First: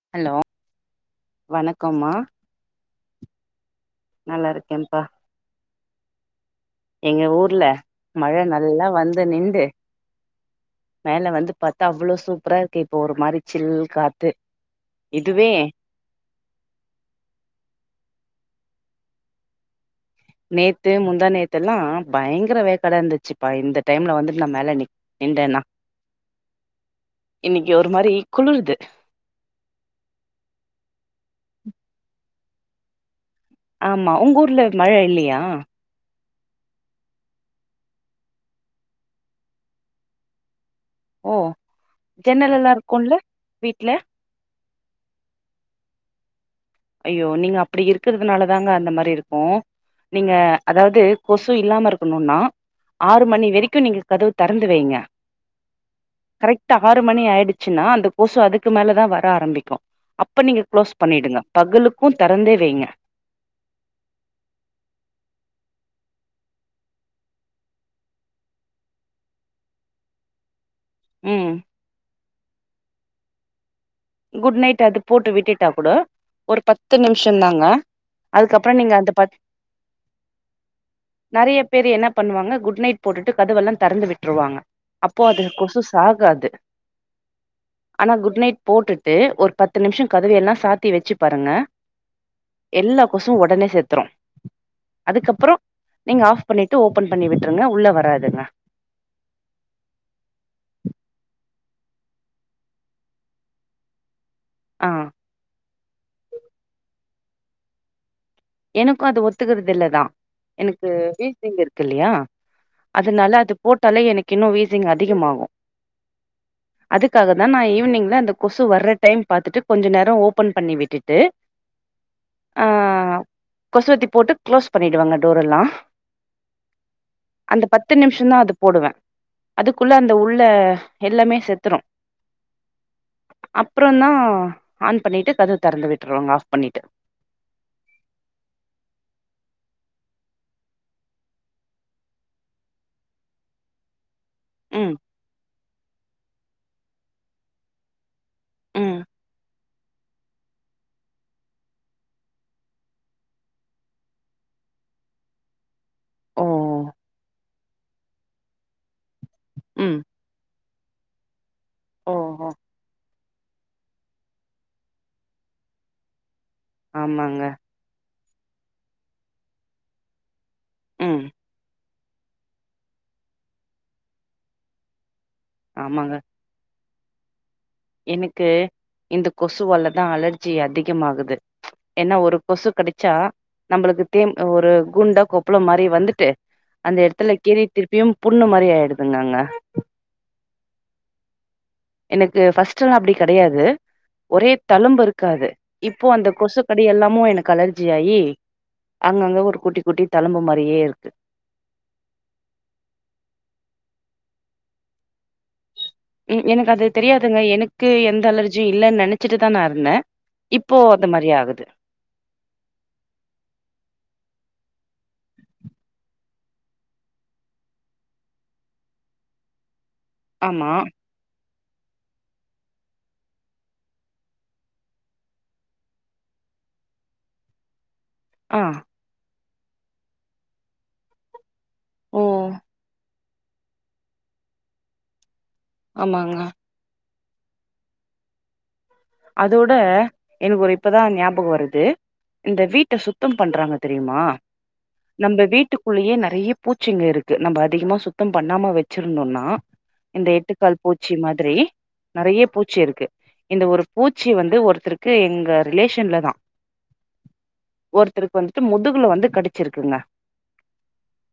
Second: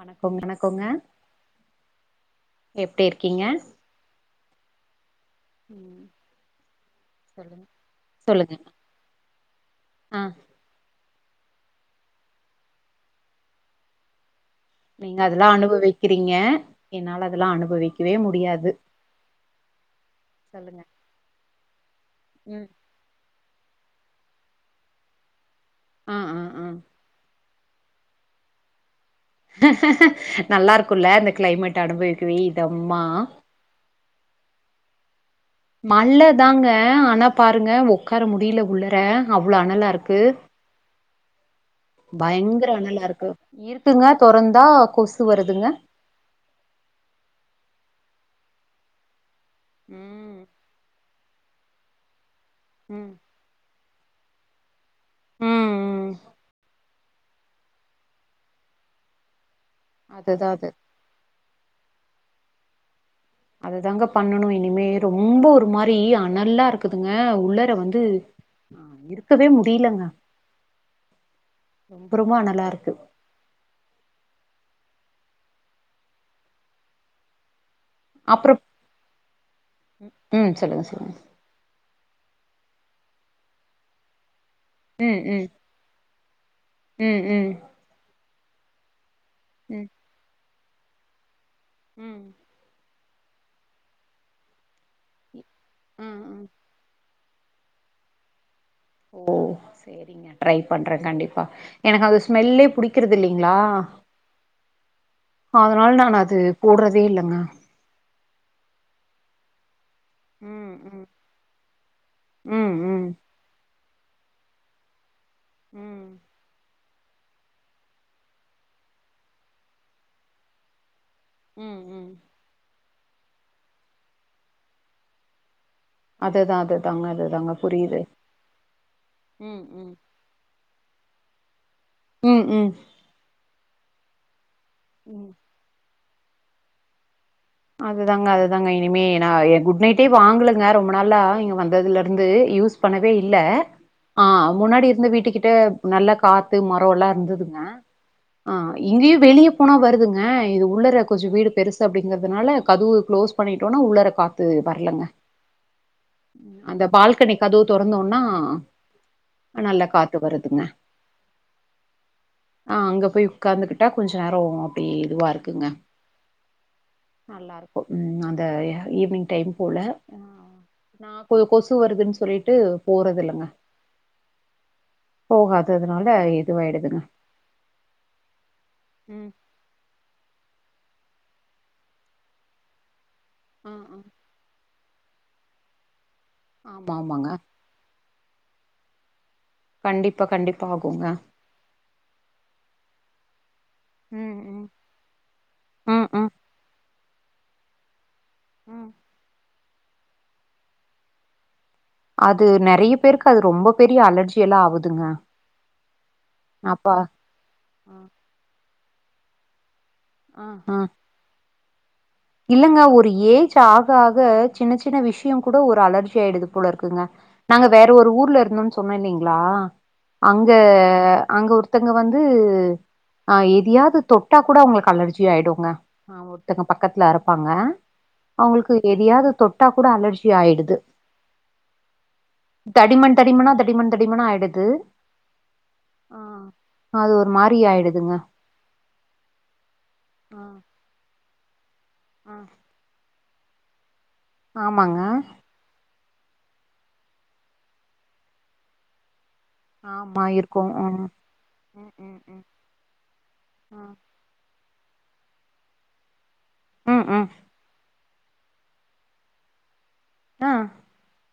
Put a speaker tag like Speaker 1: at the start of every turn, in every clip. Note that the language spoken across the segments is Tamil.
Speaker 1: வணக்கோ
Speaker 2: ஹலோ
Speaker 1: வணக்கோங்க
Speaker 2: வணக்கம்மா
Speaker 1: எப்டி இருக்கீங்க?
Speaker 2: நல்லா இருக்கேன்ப்பா
Speaker 1: ம்
Speaker 2: எங்க
Speaker 1: சொல்லுங்க
Speaker 2: ஊர்ல மழ
Speaker 1: சொல்லுங்க
Speaker 2: நல்லா வந்து நின்டு
Speaker 1: ஆ
Speaker 2: மேல வந்து பாத்தா அவ்ளோ சூப்பரா இருக்கு இப்போ ஒரு மாரி சில் காத்து
Speaker 1: நீங்க அதெல்லா
Speaker 2: இதுவே
Speaker 1: அனுபவிக்கிறீங்க என்னால அதெல்லா அனுபவிக்கவே முடியாது சொல்லுங்க
Speaker 2: நேத்து முந்தா நேத்தெல்லா பயங்கர
Speaker 1: ம்
Speaker 2: வேக்காடா இந்துச்சுப்பா இந்த டைம்ல வந்து நா மேல நி நின்டனா
Speaker 1: அ ஆ ஆ
Speaker 2: இன்னிக்கி ஒரு மாரி குளுருது
Speaker 1: நல்லா இருக்குல்ல இந்த கிளைமேட்ட அனுபவிக்கவே இதம்மா
Speaker 2: ஆமா உங்கூர்ல மழ இல்லீயா
Speaker 1: மழ தாங்க ஆனா பாருங்க ஒக்கார முடில உள்ள அவ்ளோ அனலா இருக்கு
Speaker 2: ஓ ஜன்னல்
Speaker 1: பயங்கர
Speaker 2: எல்லா
Speaker 1: அனலா
Speaker 2: இருக்குல்ல
Speaker 1: இருக்கு
Speaker 2: வீட்ல
Speaker 1: இருக்குங்க தொறந்தா கொசு வருதுங்க
Speaker 2: அய்யோ நீங்க அப்டி இருக்கறதுனாலதாங்க அந்த மாரி இருக்கு
Speaker 1: ம்
Speaker 2: ங்க அதாவது கொசு இல்லாம இருக்கனுன்னா
Speaker 1: ம்
Speaker 2: ஆறு மணி வரைக்கு நீங்க கதவு தெறந்து வைங்க
Speaker 1: ம் ம்
Speaker 2: கரெக்ட்டா ஆறு மணிஆயிடுச்சின்னா அந்த கொசு அதுக்கு மேலதா வர்ற ஆரம்பிக்கு அப்ப
Speaker 1: அதுதா
Speaker 2: நீங்க
Speaker 1: அது
Speaker 2: க்ளோஸ் பண்ணிடுங்க பகலுக்கு தெறந்தே வைங்க
Speaker 1: அதுதாங்க பண்ணணு இனிமே ரொம்ப ஒரு மாரி அனல்லா இருக்குதுங்க உள்ளார வந்து இருக்கவே முடியலங்க
Speaker 2: ம்
Speaker 1: ரொம்ப ரொம்ப அனலா இருக்கு
Speaker 2: குட் நைட் அது போட்டு விட்டுட்டா கூட ஒரு பத்து நிமிஷந்தாங்க
Speaker 1: அப்புறம்
Speaker 2: அதுக்கப்ற நீங்க அந்த பத்
Speaker 1: ம் சொல்லுங்க சொல்லுங்க
Speaker 2: நெறையா பேரு என்ன பண்ணுவாங்க குட் நைட் போட்டுட்டு கதவெல்லா தெறந்து விட்ருவாங்க
Speaker 1: ம்
Speaker 2: அப்போ அது
Speaker 1: ம்
Speaker 2: கொசு சாகாது
Speaker 1: ம் ம்
Speaker 2: ஆனா குட் நைட் போட்டுட்டு ஒரு பத்து
Speaker 1: ம்
Speaker 2: நிமிஷொ கதவ எல்லா சாத்தி வெச்சு பாருங்க
Speaker 1: ம்
Speaker 2: எல்லா கொசுவு ஒடனே செத்துரு அதுக்கப்பறோ
Speaker 1: ம்
Speaker 2: நீங்க
Speaker 1: ம்
Speaker 2: ஆஃப் பண்ணிட்டு ஓப்பன் பண்ணி விட்ருங்க உள்ள வராதுங்க
Speaker 1: ஓ சேர் செரிங்க ட்ரை பண்ற கண்டிப்பா எனக்கு அது ஸ்மெல்லே புடிக்கறதுல்லிங்களா
Speaker 2: ஆ
Speaker 1: அதனால நான் அது போட்றதே இல்லங்க
Speaker 2: எனக்கு அது ஒத்துக்கறது இல்லதா
Speaker 1: ம்
Speaker 2: எனக்கு
Speaker 1: ம்
Speaker 2: வீ சிங் இருக்கு இல்லயா
Speaker 1: ம் ம்
Speaker 2: அதனால அது போட்டாலே எனக்கு இன்னு வீசிங் அதிகமாகு
Speaker 1: ம்
Speaker 2: அதுக்காக தா நா ஈவினிங்ல அந்த கொசு வர்ற டைம் பாத்துட்டு கொஞ்ச நேரோ ஓப்பன் பண்ணி விட்டுட்டு
Speaker 1: ம் ம்
Speaker 2: ஆ கொசுவத்தி போட்டு க்ளோஸ் பண்ணிடுவாங்க டோர் எல்லாம்
Speaker 1: அதுதா அதுதாங்க அதுதாங்க
Speaker 2: அந்த பத்து
Speaker 1: புரியுது
Speaker 2: நிமிஷந்தா அது போடுவ
Speaker 1: ம் ம்
Speaker 2: அதுக்குள்ள அந் இந்த உள்ள எல்லாமே செத்துரு
Speaker 1: ம் ம்
Speaker 2: அப்புறந்தா ஆன்
Speaker 1: ம்
Speaker 2: பண்ணிட்டு கதவு தெறந்து விட்டுருவாங்க ஆஃப் பண்ணிட்டு
Speaker 1: அதுதாங்க அதுதாங்க இனிமே நா குட் நைட்டே வாங்கலங்க ரொம்ப நாளா இங்க வந்ததுல இருந்து யூஸ் பண்ணவே இல்ல ஆ முன்னாடி
Speaker 2: ம்
Speaker 1: இருந்து வீட்டுக்கிட்ட நல்ல காத் து மரோல்லா இருந்துதுங்க ஆ
Speaker 2: ம்
Speaker 1: இங்கியு வெளிய போனா வருதுங்க இது உள்ளர கொஞ்ச வீடு பெருசு அப்டிங்கற துனால கதுவு க்ளோஸ் பண்ணிட்டோன்னா உள்ளார காத்து வர்லங்க
Speaker 2: ஓ
Speaker 1: அந்த பால்கனி கதுவு தொறந்தோன்னா ஆ நல்லா
Speaker 2: ம்
Speaker 1: காத்து வருதுங்க
Speaker 2: ஓஹோ
Speaker 1: ஆ அங்க போய் உக்காந்துக்கிட்டா கொஞ்ச நேர அப்டி இதுவா இருக்குங்க
Speaker 2: ஆமாங்க
Speaker 1: நல்லாருக்கு ம் அந்த ஈவினிங் டைம் போல நா
Speaker 2: ம்
Speaker 1: கொ கொசு வருதுன்னு சொல்லிட்டு போறதுல்லங்க போகாது அதுனால
Speaker 2: ஆமாங்க
Speaker 1: இதுவாயிடுதுங்க
Speaker 2: எனக்கு இந்த
Speaker 1: ம்
Speaker 2: கொஸ் கொசுவாலதா அலர்ஜி அதிகமாகுது ஏன்னா ஒரு கொசு கெடச்சா நம்பளுக்கு தேம் ஆ ஒரு குண்டா கொப்பளம் மாரி வந்துட்டு
Speaker 1: ஆமா
Speaker 2: அந்த
Speaker 1: ஆமாங்க
Speaker 2: எடத்துல கீறி திருப்பியும் புண்ணு மாரி ஆயிடுதுங்க அங்க
Speaker 1: கண்டிப்பா கண்டிப்பா ஆகுங்க
Speaker 2: இது ஃபஸ்ட் எல்லா அப்டி கெடையாது
Speaker 1: ம்
Speaker 2: ஒரே
Speaker 1: ம்
Speaker 2: தழும்பு இருக்காது இப்போ
Speaker 1: ம்
Speaker 2: அந்த
Speaker 1: ம்
Speaker 2: கொசுக்கடி எல்லாமு எனக்கு அலர்ஜி ஆயி
Speaker 1: ம்
Speaker 2: அங்கங்க ஒரு கூட்டி குட்டி தழும்பு மாரியே இருக்கு
Speaker 1: அது நெறைய பேருக்கு அது ரொம்ப பெரிய அலர்ஜி எல்லா ஆவுதுங்க
Speaker 2: ம் எனக்கு அது
Speaker 1: அப்பா
Speaker 2: தெரியாதுங்க எனக்கு
Speaker 1: ஆ
Speaker 2: எந்த அலர்ஜியு இல்லன்னு நெனைச்சிட்டு தா நா இருந்த
Speaker 1: ஆ ஆ
Speaker 2: இப்போ இந்த மாரி ஆகுது
Speaker 1: இல்லங்க ஒரு ஏஜ் ஆக ஆக சின்ன சின்ன விஷய கூட ஒரு அலர்ஜி ஆயிடுது போல இருக்குங்க நாங்க வேற ஒரு ஊர்ல இருந்தோன்னு சொன்ன இல்லீங்களா அங்க
Speaker 2: ஆமா
Speaker 1: அங்க ஒரு த்தங்க வந்து ஆ எதையாது தொட்டா கூட அவுங்களுக்கு அலர்ஜி ஆயிடுங்க ஆ ஒர்த்தங்கப்பா பக்கத்துல இருப்பாங்க
Speaker 2: ஆ
Speaker 1: அவுங்களுக்கு எதையாது தொட்டா கூட அலர்ஜி ஆயிடுது
Speaker 2: ஓ
Speaker 1: தடிமண் தடிமணா தடிமண் தடிமணா ஆயிடுது ஆ
Speaker 2: ஆமாங்க
Speaker 1: அது ஒரு மாரி ஆயிடுதுங்க
Speaker 2: அதோட
Speaker 1: ஆ
Speaker 2: எனக்கு ஒரு இப்பதா ஞாபகோ வருது
Speaker 1: ஆ
Speaker 2: இந்த வீட்ட சுத்தம் பண்றாங்க தெரியுமா
Speaker 1: ஆமாங்க
Speaker 2: நம்ப வீட்டுக் குள்ளயே நெறைய பூச்சிங்க இருக்கு நம்ப அதிகமாக சுத்தம் பண்ணாம வச்சிருந்தோன்னா
Speaker 1: ஆமா
Speaker 2: இந்த
Speaker 1: இருக்கு
Speaker 2: எட்டுக்கால்
Speaker 1: ம்
Speaker 2: பூச்சி மாதிரி
Speaker 1: ம் ம்
Speaker 2: நெறைய பூச்சி இருக்கு இந்த ஒரு பூச்சி வந்து ஒருத்தருக்கு எங்க ரிலேஷன்லதா
Speaker 1: ம் ம்
Speaker 2: ஒருத்தருக்கு வந்துட்டு முதுகுல வந்து கடிச்சிருக்குங்க
Speaker 1: ஆ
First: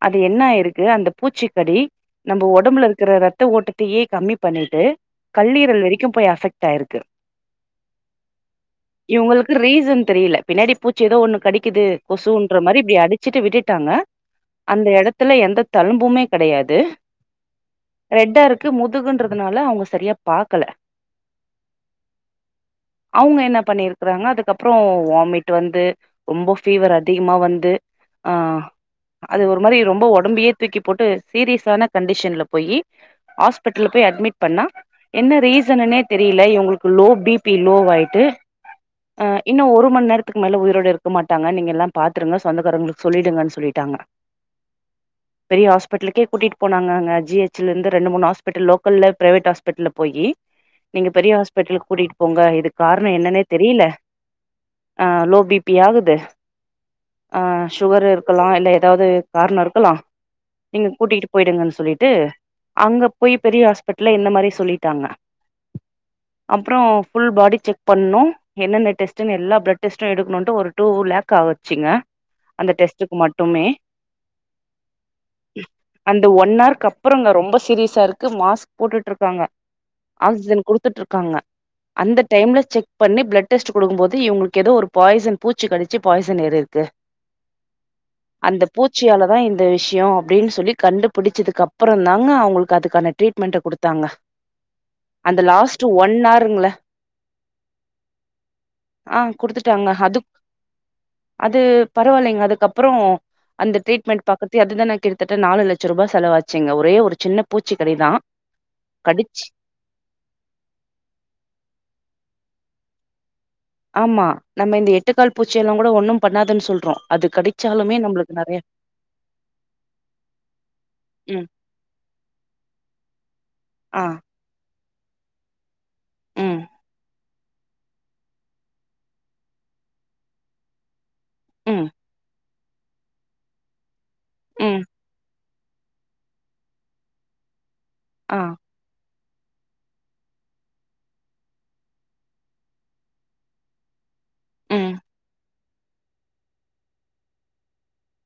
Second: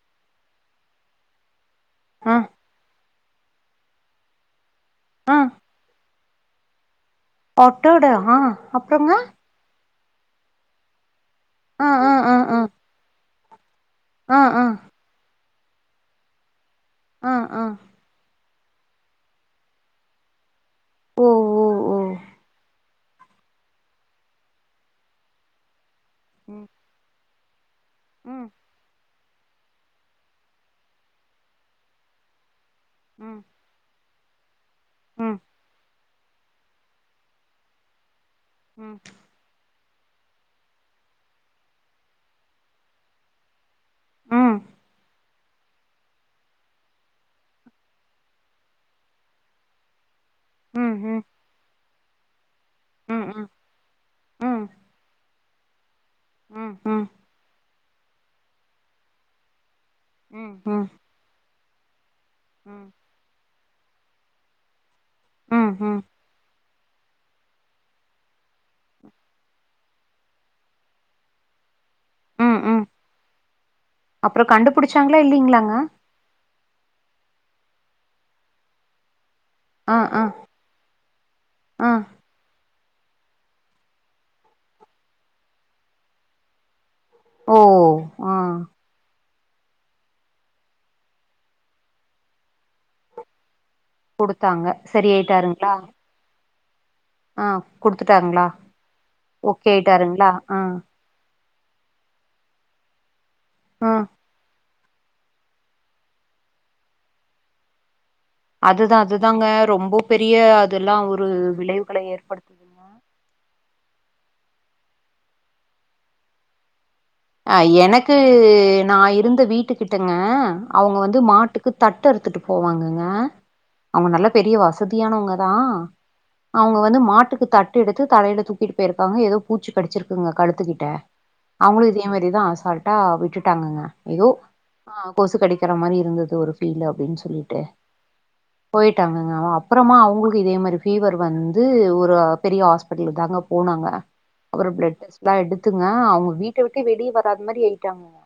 Speaker 2: அது என்ன ஆயிருக்கு அந்த பூச்சிக்கடி
Speaker 1: ஆ
Speaker 2: நம்ம ஒடம்புல இருக்குற ரத் த ஓட்டத்தையே கம்மி பண்ணிட்டு
Speaker 1: ஆ
Speaker 2: கல்லீரல் வரைக்கு போய் அஃபெக்ட் ஆயிருக்கு
Speaker 1: அட்டோட ஆ அப்புறங்க
Speaker 2: இவுங்களுக்கு ரீசன் தெரியல பின்னாடி பூச்சி ஏதோ ஒண்ணு கடிக்கிது
Speaker 1: ஆ ஆ ஆ ஆ
Speaker 2: கொசுன்ற மாரி இப்டி அடிச் சிட்டு விட்டுட்டாங்க
Speaker 1: ஆ ஆ
Speaker 2: அந்த எடத்துல எந்த தழும்புமே கெடையாது
Speaker 1: ஆ ஆ
Speaker 2: ரெட்டா இருக்கு முதுகுன்றதுனால அவுங்க சரியா பாக்கல
Speaker 1: ஓ ஓ ஓ
Speaker 2: அவுங்க என்ன பண்ணிருக்கறாங்க அதுக்கப்பறோ வாமிட் வந்து ரொம்ப
Speaker 1: ம்
Speaker 2: ஃபீவர் அதிகமா வந்து ஆ
Speaker 1: ம்
Speaker 2: அது ஒரு மாரி ரொம்ப ஒடம்பயே தூக்கி போட்டு சீரியஸான கண்டிஷன்ல போய்
Speaker 1: ம்
Speaker 2: ஆஸ் பிடல்ல போய் அட்மிட் பண்ணா என்ன
Speaker 1: ம்
Speaker 2: ரீசனுனே தெரியல இவுங்களுக்கு லோ பி பி லோவாயிட்டு
Speaker 1: ம்
Speaker 2: ஆ இன்னு ஒரு மணி நேரத்துக்கு மேலே உயிரோடு இருக்க மாட்டாங்க நீங்க எல்லா பாத்துருங்க சொந்தக்காரங்களுக்கு சொல்லிடுங்கன் சொல்லிட்டாங்க
Speaker 1: ம்
Speaker 2: பெரிய ஹாஸ்பிடல்க்கே கூட்டிட்டு போனாங்கங்க ஜிஹச்ல இருந்து ரெண்டு மூணு ஹாஸ்பிட்டல் லோக்கல்ல பிரவேட் ஹாஸ்பிட்டல்ல போய்
Speaker 1: ம்
Speaker 2: நீங்க
Speaker 1: ம்
Speaker 2: பெரிய ஹாஸ்பிட்டலுக்கு கூட்டிட்டு போங்க இதுக்கு காரணோ
Speaker 1: ம்
Speaker 2: என்னன்னே தெரியல
Speaker 1: ம்
Speaker 2: ஆ லோ பி பி ஆகுது
Speaker 1: ம் ம்
Speaker 2: ஆ சுகர் இருக்கலா இல்ல ஏதாவது காரணோ இருக்கலா
Speaker 1: ம்
Speaker 2: நீங்க
Speaker 1: ம்
Speaker 2: கூட்டிட்டு போயிடுங்கன்னு சொல்லிட்டு அங்க போய் பெரிய ஹாஸ்பிட்டல்ல இந்த மாரி சொல்லிட்டாங்க
Speaker 1: ஆ ஆ
Speaker 2: அப்பறோ ஃபுல் பாடி செக் பண்ணணு என்னென்ன டெஸ்டுன்னு எல்லா பிளட் டெஸ்ட்டு எடுக்கனுன்ட்டு ஒரு டூ லேக் ஆகுச்சிங்க
Speaker 1: ம்
Speaker 2: அந்த
Speaker 1: ம்
Speaker 2: டெஸ்ட்டுக்கு மட்டுமே
Speaker 1: அப்புறோ கண்டுபுடிச்சாங்களா இல்லைங்களாங்க
Speaker 2: அந்த ஒன் அவர்க்கு அப்பறங்க ரொம்ப சீரியஸா இருக்கு மாஸ்க் போட்டுட்டு இருக்காங்க
Speaker 1: ஆ ஆ
Speaker 2: ஆக்சிஜன் குடுத் துட்டு இருக்காங்க
Speaker 1: ஆ
Speaker 2: அந்த டைம்ல செக் பண்ணி பிளட் டெஸ்ட் குடுக்கும்போது இவுங்களுக்கு ஏதோ ஒரு பாய்சன் பூச்சி கடிச்சி பாய்சன் ஏறி இருக்கு
Speaker 1: ஓ ஆ
Speaker 2: அந்த பூச்சியால தா இந்த விஷயோ அப்டின் சொல்லி கண்டுபிடிச்சதுக்கு அப்பறந்தாங்க அவுங்களுக்கு அதுக்கான ட்ரீட்மெண்ட்ட குடுத்தாங்க
Speaker 1: குடுத்தாங்க சரி
Speaker 2: அந்த
Speaker 1: ஆயிட்டாருங்களா
Speaker 2: லாஸ்ட்டு ஒன் ஆர்ங்கள
Speaker 1: ஆ குடுத்துட்டாங்களா
Speaker 2: ஆ
Speaker 1: ஓகே
Speaker 2: குடுத்துட்டாங்க அது
Speaker 1: ஆயிட்டாருங்களா ஆ
Speaker 2: அது பரவாயில்லங்க அதுக்கப்பறோ அந்த
Speaker 1: ஆ
Speaker 2: ட்ரீட்மெண்ட் பாக்கர்தையே அது தா எனக்கு கிட்டதட்ட நாலு லட்ச ரூபா செவாச்சிங்க ஒரே ஒரு சின்ன பூச்சிக்கடி தா
Speaker 1: அது தா அதுதாங்க
Speaker 2: கடிச்சு
Speaker 1: ரொம்ப பெரிய அதெல்லா ஒரு விளைவுகள ஏற்படுத்
Speaker 2: ஆமா நம்ம இந்த எட்டுக்கால் பூச்சி எல்லா கூட ஒண்ணு பண்ணாதுன்னு சொல்றோ அது
Speaker 1: ஆ
Speaker 2: கடிச்சாலுமே
Speaker 1: எனக்கு
Speaker 2: நம்மளுக்கு நெறைய
Speaker 1: நா இருந்த வீட்டுக்கிட்டங்க அவுங்க வந்து
Speaker 2: ம்
Speaker 1: மாட்டுக்கு தட்டு அறுத்துட்டு போவாங்கங்க
Speaker 2: ஆ
Speaker 1: அவுங்க நல்லா பெரிய வசதியானவங்க தா
Speaker 2: ம்
Speaker 1: அவங்க வந்து மாட்டுக்கு தட் டு எடுத்து தலயில தூக்கிட்டு போயிருக்காங்க ஏதோ பூச்சி கடிச்சிருக்குங்க கழுத்துக்கிட்ட அவங்களு
Speaker 2: ம்
Speaker 1: இதே தா அசால்டா விட்டுட்டாங்கங்க ஏதோ
Speaker 2: ம்
Speaker 1: ஆ கொசு கடி க்கிற மாரி இருந்துது ஒரு ஃபீல் அப்டின் சொல்லிட்டு
Speaker 2: ஆ
Speaker 1: போய்ட்டாங்கங்க அவ அப்றமா அவங்களுக்கு இதே மாரி ஃபீவர் வந்து ஒரு பெரிய ஹாஸ் பிட்லு தாங்க போனாங்க அப்பறோ
Speaker 2: ம்
Speaker 1: பிளட்டெஸ்லா எடுத்துங்க அவங்க வீட்ட‌ ட்டு வெளியே வராத மாரி ஆயிட்டாங்கங்க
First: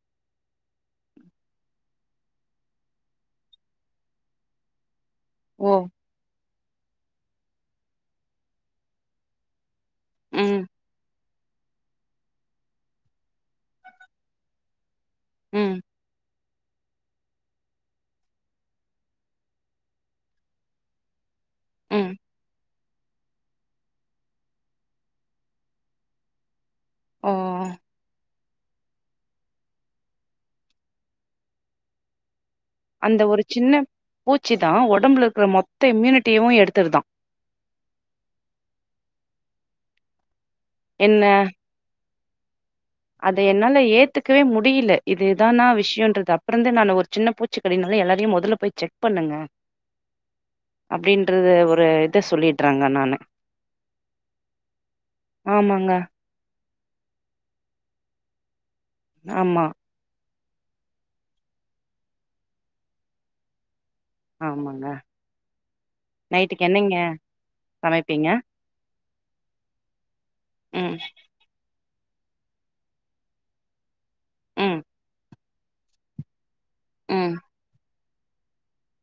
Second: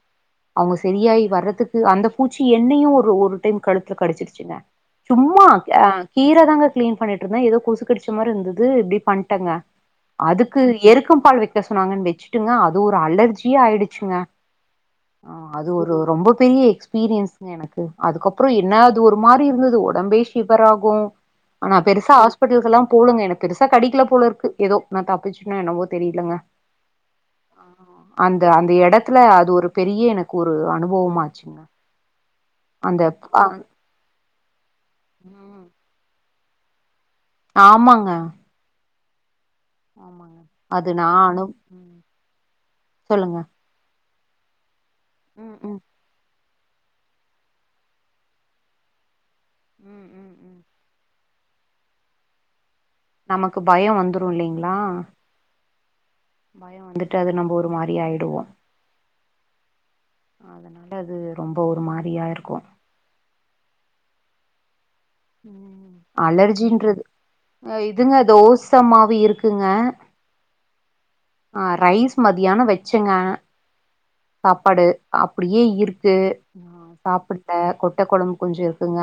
Speaker 1: அவங்க செரியாய் வரதுக்கு அந்த பூச்சி என்னையு ஒரு ஒரு டைம் கழுத்துல கடிச்சிடிச்சுங்க சும்மா
Speaker 2: ஓ
Speaker 1: க்யா கீர தாங்க க்ளீன் பண்ணிட்ருந்தே ஏதோ கொசு கடிச்ச மாருந்தது இப்டி பண்ட்டங்க அதுக்கு
Speaker 2: ம்
Speaker 1: எருக்கம் பால் வெக்க சொன்னாங்கன் வெச்சுட்டுங்க அது ஒரு அலர் ஜி ஆயிடிச்சிங்க ஆ அது
Speaker 2: ம்
Speaker 1: ஒரு ரொம்ப பெரிய எக்ஸ் பீரியன்ஸுங்க எனக்கு அதுக்கப்றோ என்ன அது ஒரு மாரி இருந்தது உடம்பே ஷிபர் ஆகூ ஆனா
Speaker 2: ம்
Speaker 1: பெருசா ஹாஸ்பிட்டலுக்கெல்லா போலங்க எனக் பெருசா கடிக்கல போல இருக்கு ஏதோ நா தப்பிச்சுன்னா என்னவோ தெரியலங்க
Speaker 2: ஓ
Speaker 1: அந்த அந்த எடத்துல அது ஒரு பெரிய எனக்கு ஒரு அனுபவமாச்சுங்க
Speaker 2: அந்த ஒரு சின்ன பூச்சி தா ஒடம்புல இருக்ற
Speaker 1: ம்
Speaker 2: மொத்த இம்யூனிட்டியவு எடுத்துருதா
Speaker 1: ஆமாங்க ஆமாங்க அது நா
Speaker 2: என்ன
Speaker 1: அனு ம் சொல்லுங்க
Speaker 2: அத என்னால ஏத்துக்கவே முடியில இது
Speaker 1: ம்
Speaker 2: இதானா
Speaker 1: ம்
Speaker 2: விஷ்யோன்றது அப் பறந்து நா ஒரு சின்ன பூச்சி கடினால எல்லாரையு மொதல்ல போய் செக் பண்ணுங்க
Speaker 1: ம் ம் ம்
Speaker 2: அப்டின் று ஒரு இத சொல்லிட்றங்க நானு
Speaker 1: நமக்கு பயோ வந்துரு இல்லிங்ளா
Speaker 2: ஆமாங்க
Speaker 1: பயொ வந்துட்டு அது நம்ப ஒரு மாரி ஆயிடுவோ
Speaker 2: ஆமா
Speaker 1: அதனால அது ரொம்ப ஒரு மாரியா இருக்கூ
Speaker 2: ஆமாங்க
Speaker 1: ம்
Speaker 2: நைட்டுக்கு என்னங்க
Speaker 1: அலர்ஜின்றது அ இதுங்க
Speaker 2: சமைப்பீங்க
Speaker 1: தோசமாவு இருக்குங்க
Speaker 2: ம்
Speaker 1: ஆ ரைஸ் மதியான வெச்சங்க
Speaker 2: ம்
Speaker 1: சாப்பாடு அப்டியே இருக்கு
Speaker 2: ம்
Speaker 1: சாப்புட்ட கொட்ட கொழம்பு கொஞ்சொ இருக்குங்க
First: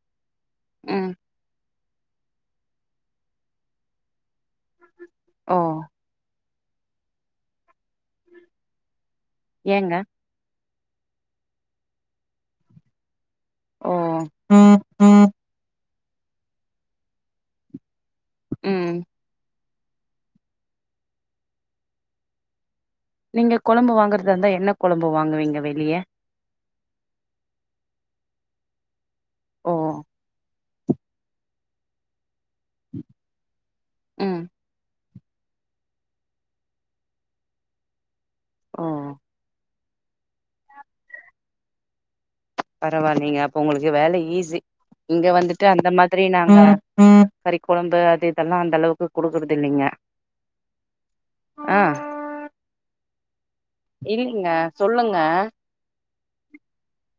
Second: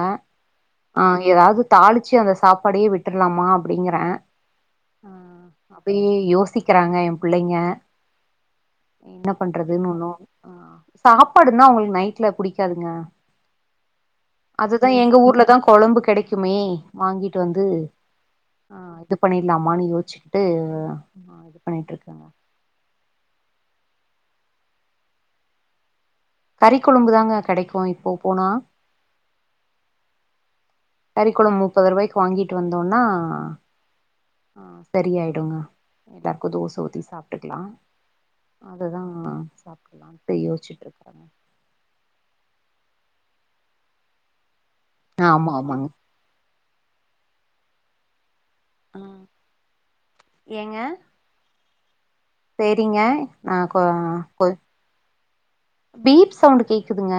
Speaker 1: ஆ
Speaker 2: ம்
Speaker 1: ஏதாது தாளிச்சி அந்த சாப்பாடயே விட்டுர்லாமா அப்டிங்கிறே ஆ
Speaker 2: ஓ
Speaker 1: யே யோசிக்கிறாங்க ஏ பிள்ளைங்க என்ன பண்றதுன்
Speaker 2: ஏங்க
Speaker 1: ஒன்னூ ஆ சாப்பாடுனா அவுங்களுக் நைட்ல புடிக்காதுங்க
Speaker 2: ஓ
Speaker 1: அதுதா எங்க ஊர்லதா கொழம்பு கெடைக்குமே வாங்கிட்டு வந்து ஆ
Speaker 2: ம்
Speaker 1: இது பண்ணிட்லாமான் யோச்சுக்கிட்டு அ இது பண்ணிட்டுருக்
Speaker 2: நீங்க கொழம்பு வாங்கறதா இருந்தா என்ன கொழம்பு வாங்குவீங்க வெளிய
Speaker 1: கறிக்கொழம்பு தாங்க கெடைக்கூ இப்போ போனா
Speaker 2: ஓ
Speaker 1: கறிக்கொழம் முப்பதுருவாய்க்கு வாங்கிட்டு வந்தோனா
Speaker 2: ம்
Speaker 1: ஆ சரியாயிடுங்க எல்லாருக்கு தோச ஊத்தி சாப்ட்டுக்லா அததா
Speaker 2: ஓ
Speaker 1: சாப்டலான்ட்டு யோசிச்சுட்ருக்க
Speaker 2: பரவால்லிங்க அப்ப ஒங்களுக்கு வேல ஈஸி இங்க
Speaker 1: ஆமா
Speaker 2: வந்துட்டு
Speaker 1: ஆமாங்க
Speaker 2: அந்த மா ரினாங்க கறி கொழம்பு அது இதெல்லா அந்த
Speaker 1: ஆ
Speaker 2: அளவுக்கு குடுக்குறது இல்லிங்க
Speaker 1: ஏங்க
Speaker 2: ஆ
Speaker 1: சேரிங்க நா கொ
Speaker 2: இல்லைங்க
Speaker 1: கொ
Speaker 2: சொல்லுங்க
Speaker 1: பீப் சவுண்டு கேக்குதுங்க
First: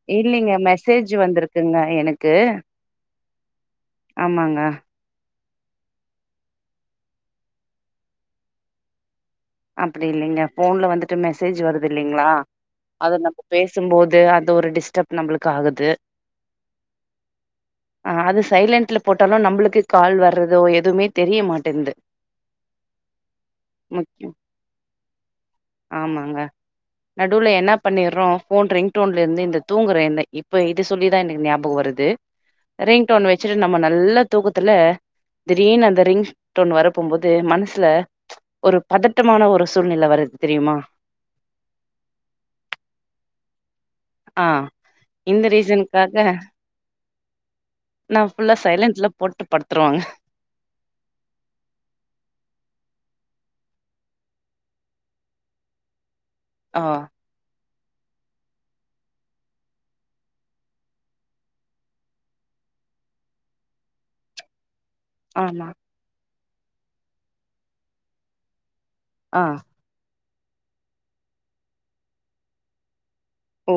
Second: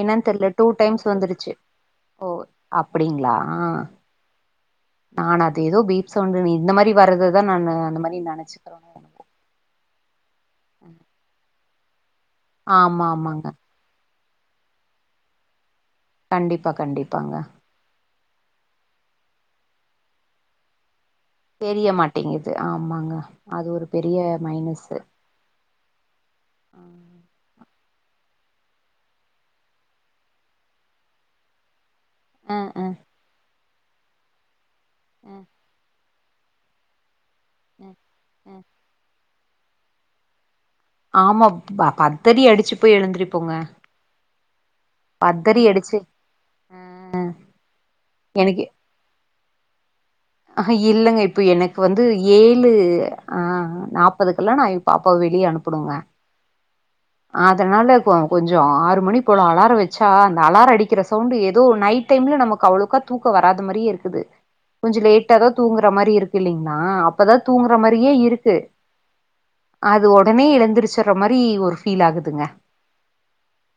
Speaker 1: என்னான் தெரில
Speaker 2: இல்லைங்க
Speaker 1: டூ டைம்ஸ்
Speaker 2: மெசேஜ்
Speaker 1: வந்துருச்சு
Speaker 2: வந்திருக்குங்க
Speaker 1: ஓ
Speaker 2: எனக்கு
Speaker 1: அப்டிங்ளா
Speaker 2: ஆமாங்க
Speaker 1: நா அது ஏதோ பீப் சவுண்டுனு இந்த மாரி வர்றதுதா நா அந்த மாரி நெனைச்சுக்கிறே
Speaker 2: அப்டி இல்லிங்க போன்ல வந்துட்டு மெசேஜ் வருது இல்லிங்ளா
Speaker 1: ஆமா
Speaker 2: அத நம்ம
Speaker 1: ஆமாங்க
Speaker 2: பேச சும்போது அது ஒரு டிஸ்டரப் நம்ளுக்கு ஆகுது
Speaker 1: கண்டிப்பா கண்டிப்பாங்க
Speaker 2: ஆ அது சைலன்ட்ல போட்டாலு நம்ளுக்கு கால் வர்றதோ எதுமே
Speaker 1: தெரிய மாட்டேங்குது ஆ ஆமாங்க அது ஒரு பெரிய
Speaker 2: முக்கியம்
Speaker 1: மைனஸ்ஸு
Speaker 2: ஆமாங்க நடுல என்னாப் பண்ணிறோ போன் ரிங் டோன்லேருந்து இந்த தூங்குற இந்த இப்போ இது சொல்லி தா எனக்கு ஞாபகொ வருது
Speaker 1: ஆ ஆ
Speaker 2: ரிங்டோன் வச்சுட்டு நம்ம நல்ல தூக்கத்துல
Speaker 1: ம்
Speaker 2: திடீர்னு அந்த ரிங்டோன் வரப்பமோது மன்சுல
Speaker 1: ஆ
Speaker 2: ஒரு பதட் தடமான ஒரு சூழ்நிலை வருது தெரியுமா
Speaker 1: ஆமா பத்தறி அடிச்சு போய் எழுந்துரி போங்க
Speaker 2: ஆ இந்த
Speaker 1: அடிச்சு
Speaker 2: ரீசனுக்காக
Speaker 1: ஆ
Speaker 2: நா புல்லா சைலன்ட்ல போட்டு படுத்துருவங்க
Speaker 1: அ இல்லங்க இப்போ எனக்கு வந்து ஏழு ஆ நாப்பதுக்கெல்லா நா ஏ பாப்பாவ வெளியே அனுப்பனுக
Speaker 2: ஆ
Speaker 1: அதனால கொ கொஞ்சம் ஆறு மணி போல அலாரம் வச்சா அந்த அலாரம் அடிக்கிற சவுண்ட் ஏதோ நைட் டைம்ல நமக்கு அவ்ளேவுக்கா தூக்க வராத மாரி இருக்குது கொஞ்சம் லேட்ட தா
Speaker 2: ஆமா
Speaker 1: தூங்குற மாரி இருக்கு இல்லலைங்கா அப்பதா தூங்குற மாரியே இருக்கு
Speaker 2: ஆ
Speaker 1: அது உடனே எழுந்திரச்சடுற மாரி ஒரு ஃபீல் ஆகுதுங்க
Speaker 2: ஓ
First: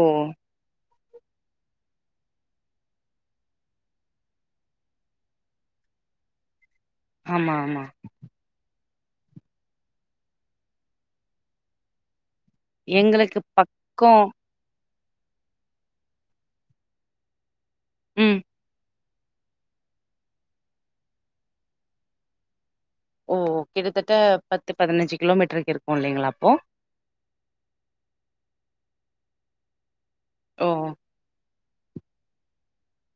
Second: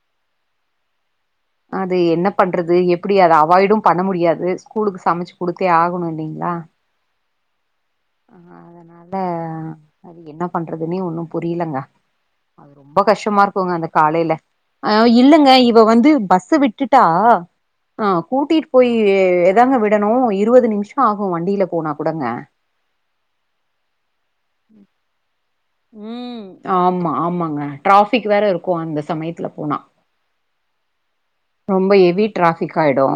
Speaker 1: அது என்ன பண்றது எப்டி அத அவாய்டும் பண்ண முடியாது ஸ்கூலுக்கு சமைச்சு கொடுத்தே ஆகணும் இல்லங்களா
Speaker 2: ஆமா ஆமா
Speaker 1: ஆ அதனால என்ன பண்றதுன்னே ஒன்னு புரியலங்க ரொம்ப
Speaker 2: எங்களுக்கு
Speaker 1: கஷ்டமா இருக்குங்க அந்த
Speaker 2: பக்கோ
Speaker 1: காலைல ஆ இல்லங்க இவ வந்து பஸ்ஸு விட்டுட்டா ஆ
Speaker 2: ம்
Speaker 1: கூட்டிட்டு போய் ஏதாங்க விடணு இருபது நிமிஷம் ஆகும் வண்டியில போனா கூடங்க
Speaker 2: ஓ கிட்டத்தட்ட பத்து பதினஞ்சு கிலோமீட்டருக்கு இருக்கு இல்லைங்களா
Speaker 1: ம்
Speaker 2: அப்போ
Speaker 1: ஆமா ஆமாங்க டிராபிக் இருக்கு அந்த சமைத்தல் போனா
Speaker 2: ஓ
Speaker 1: ரொம்ப ஹவி ட்ராஃபிக் ஆயிடு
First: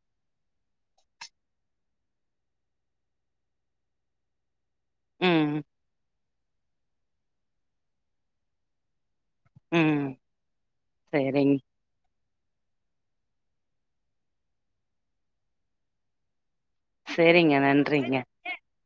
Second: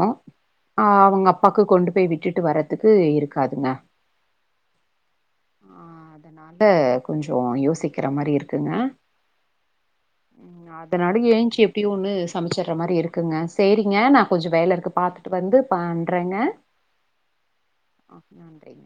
Speaker 1: அ அவங்க அப்பாக்கு கொண்டு போய் விட்டுட்டு வரதுக்கு இருக்காதுங்க
Speaker 2: ம்
Speaker 1: ஆ அதனால கொஞ்சே யோசிக்கிற மாரி இருக்குங்க
Speaker 2: ம்
Speaker 1: ம் அதனால
Speaker 2: சரிங்
Speaker 1: எந்துசு டியூனு சமைச்சிட்ற மாரி இருக்குங்க சேரிங்க நா கொஞ்ச வேல இருக்கு பாத்துட்டு வந்து பண்றேங்க
Speaker 2: சேரிங்க நன்றிங்க
Speaker 1: ஆ, நன்றிங்க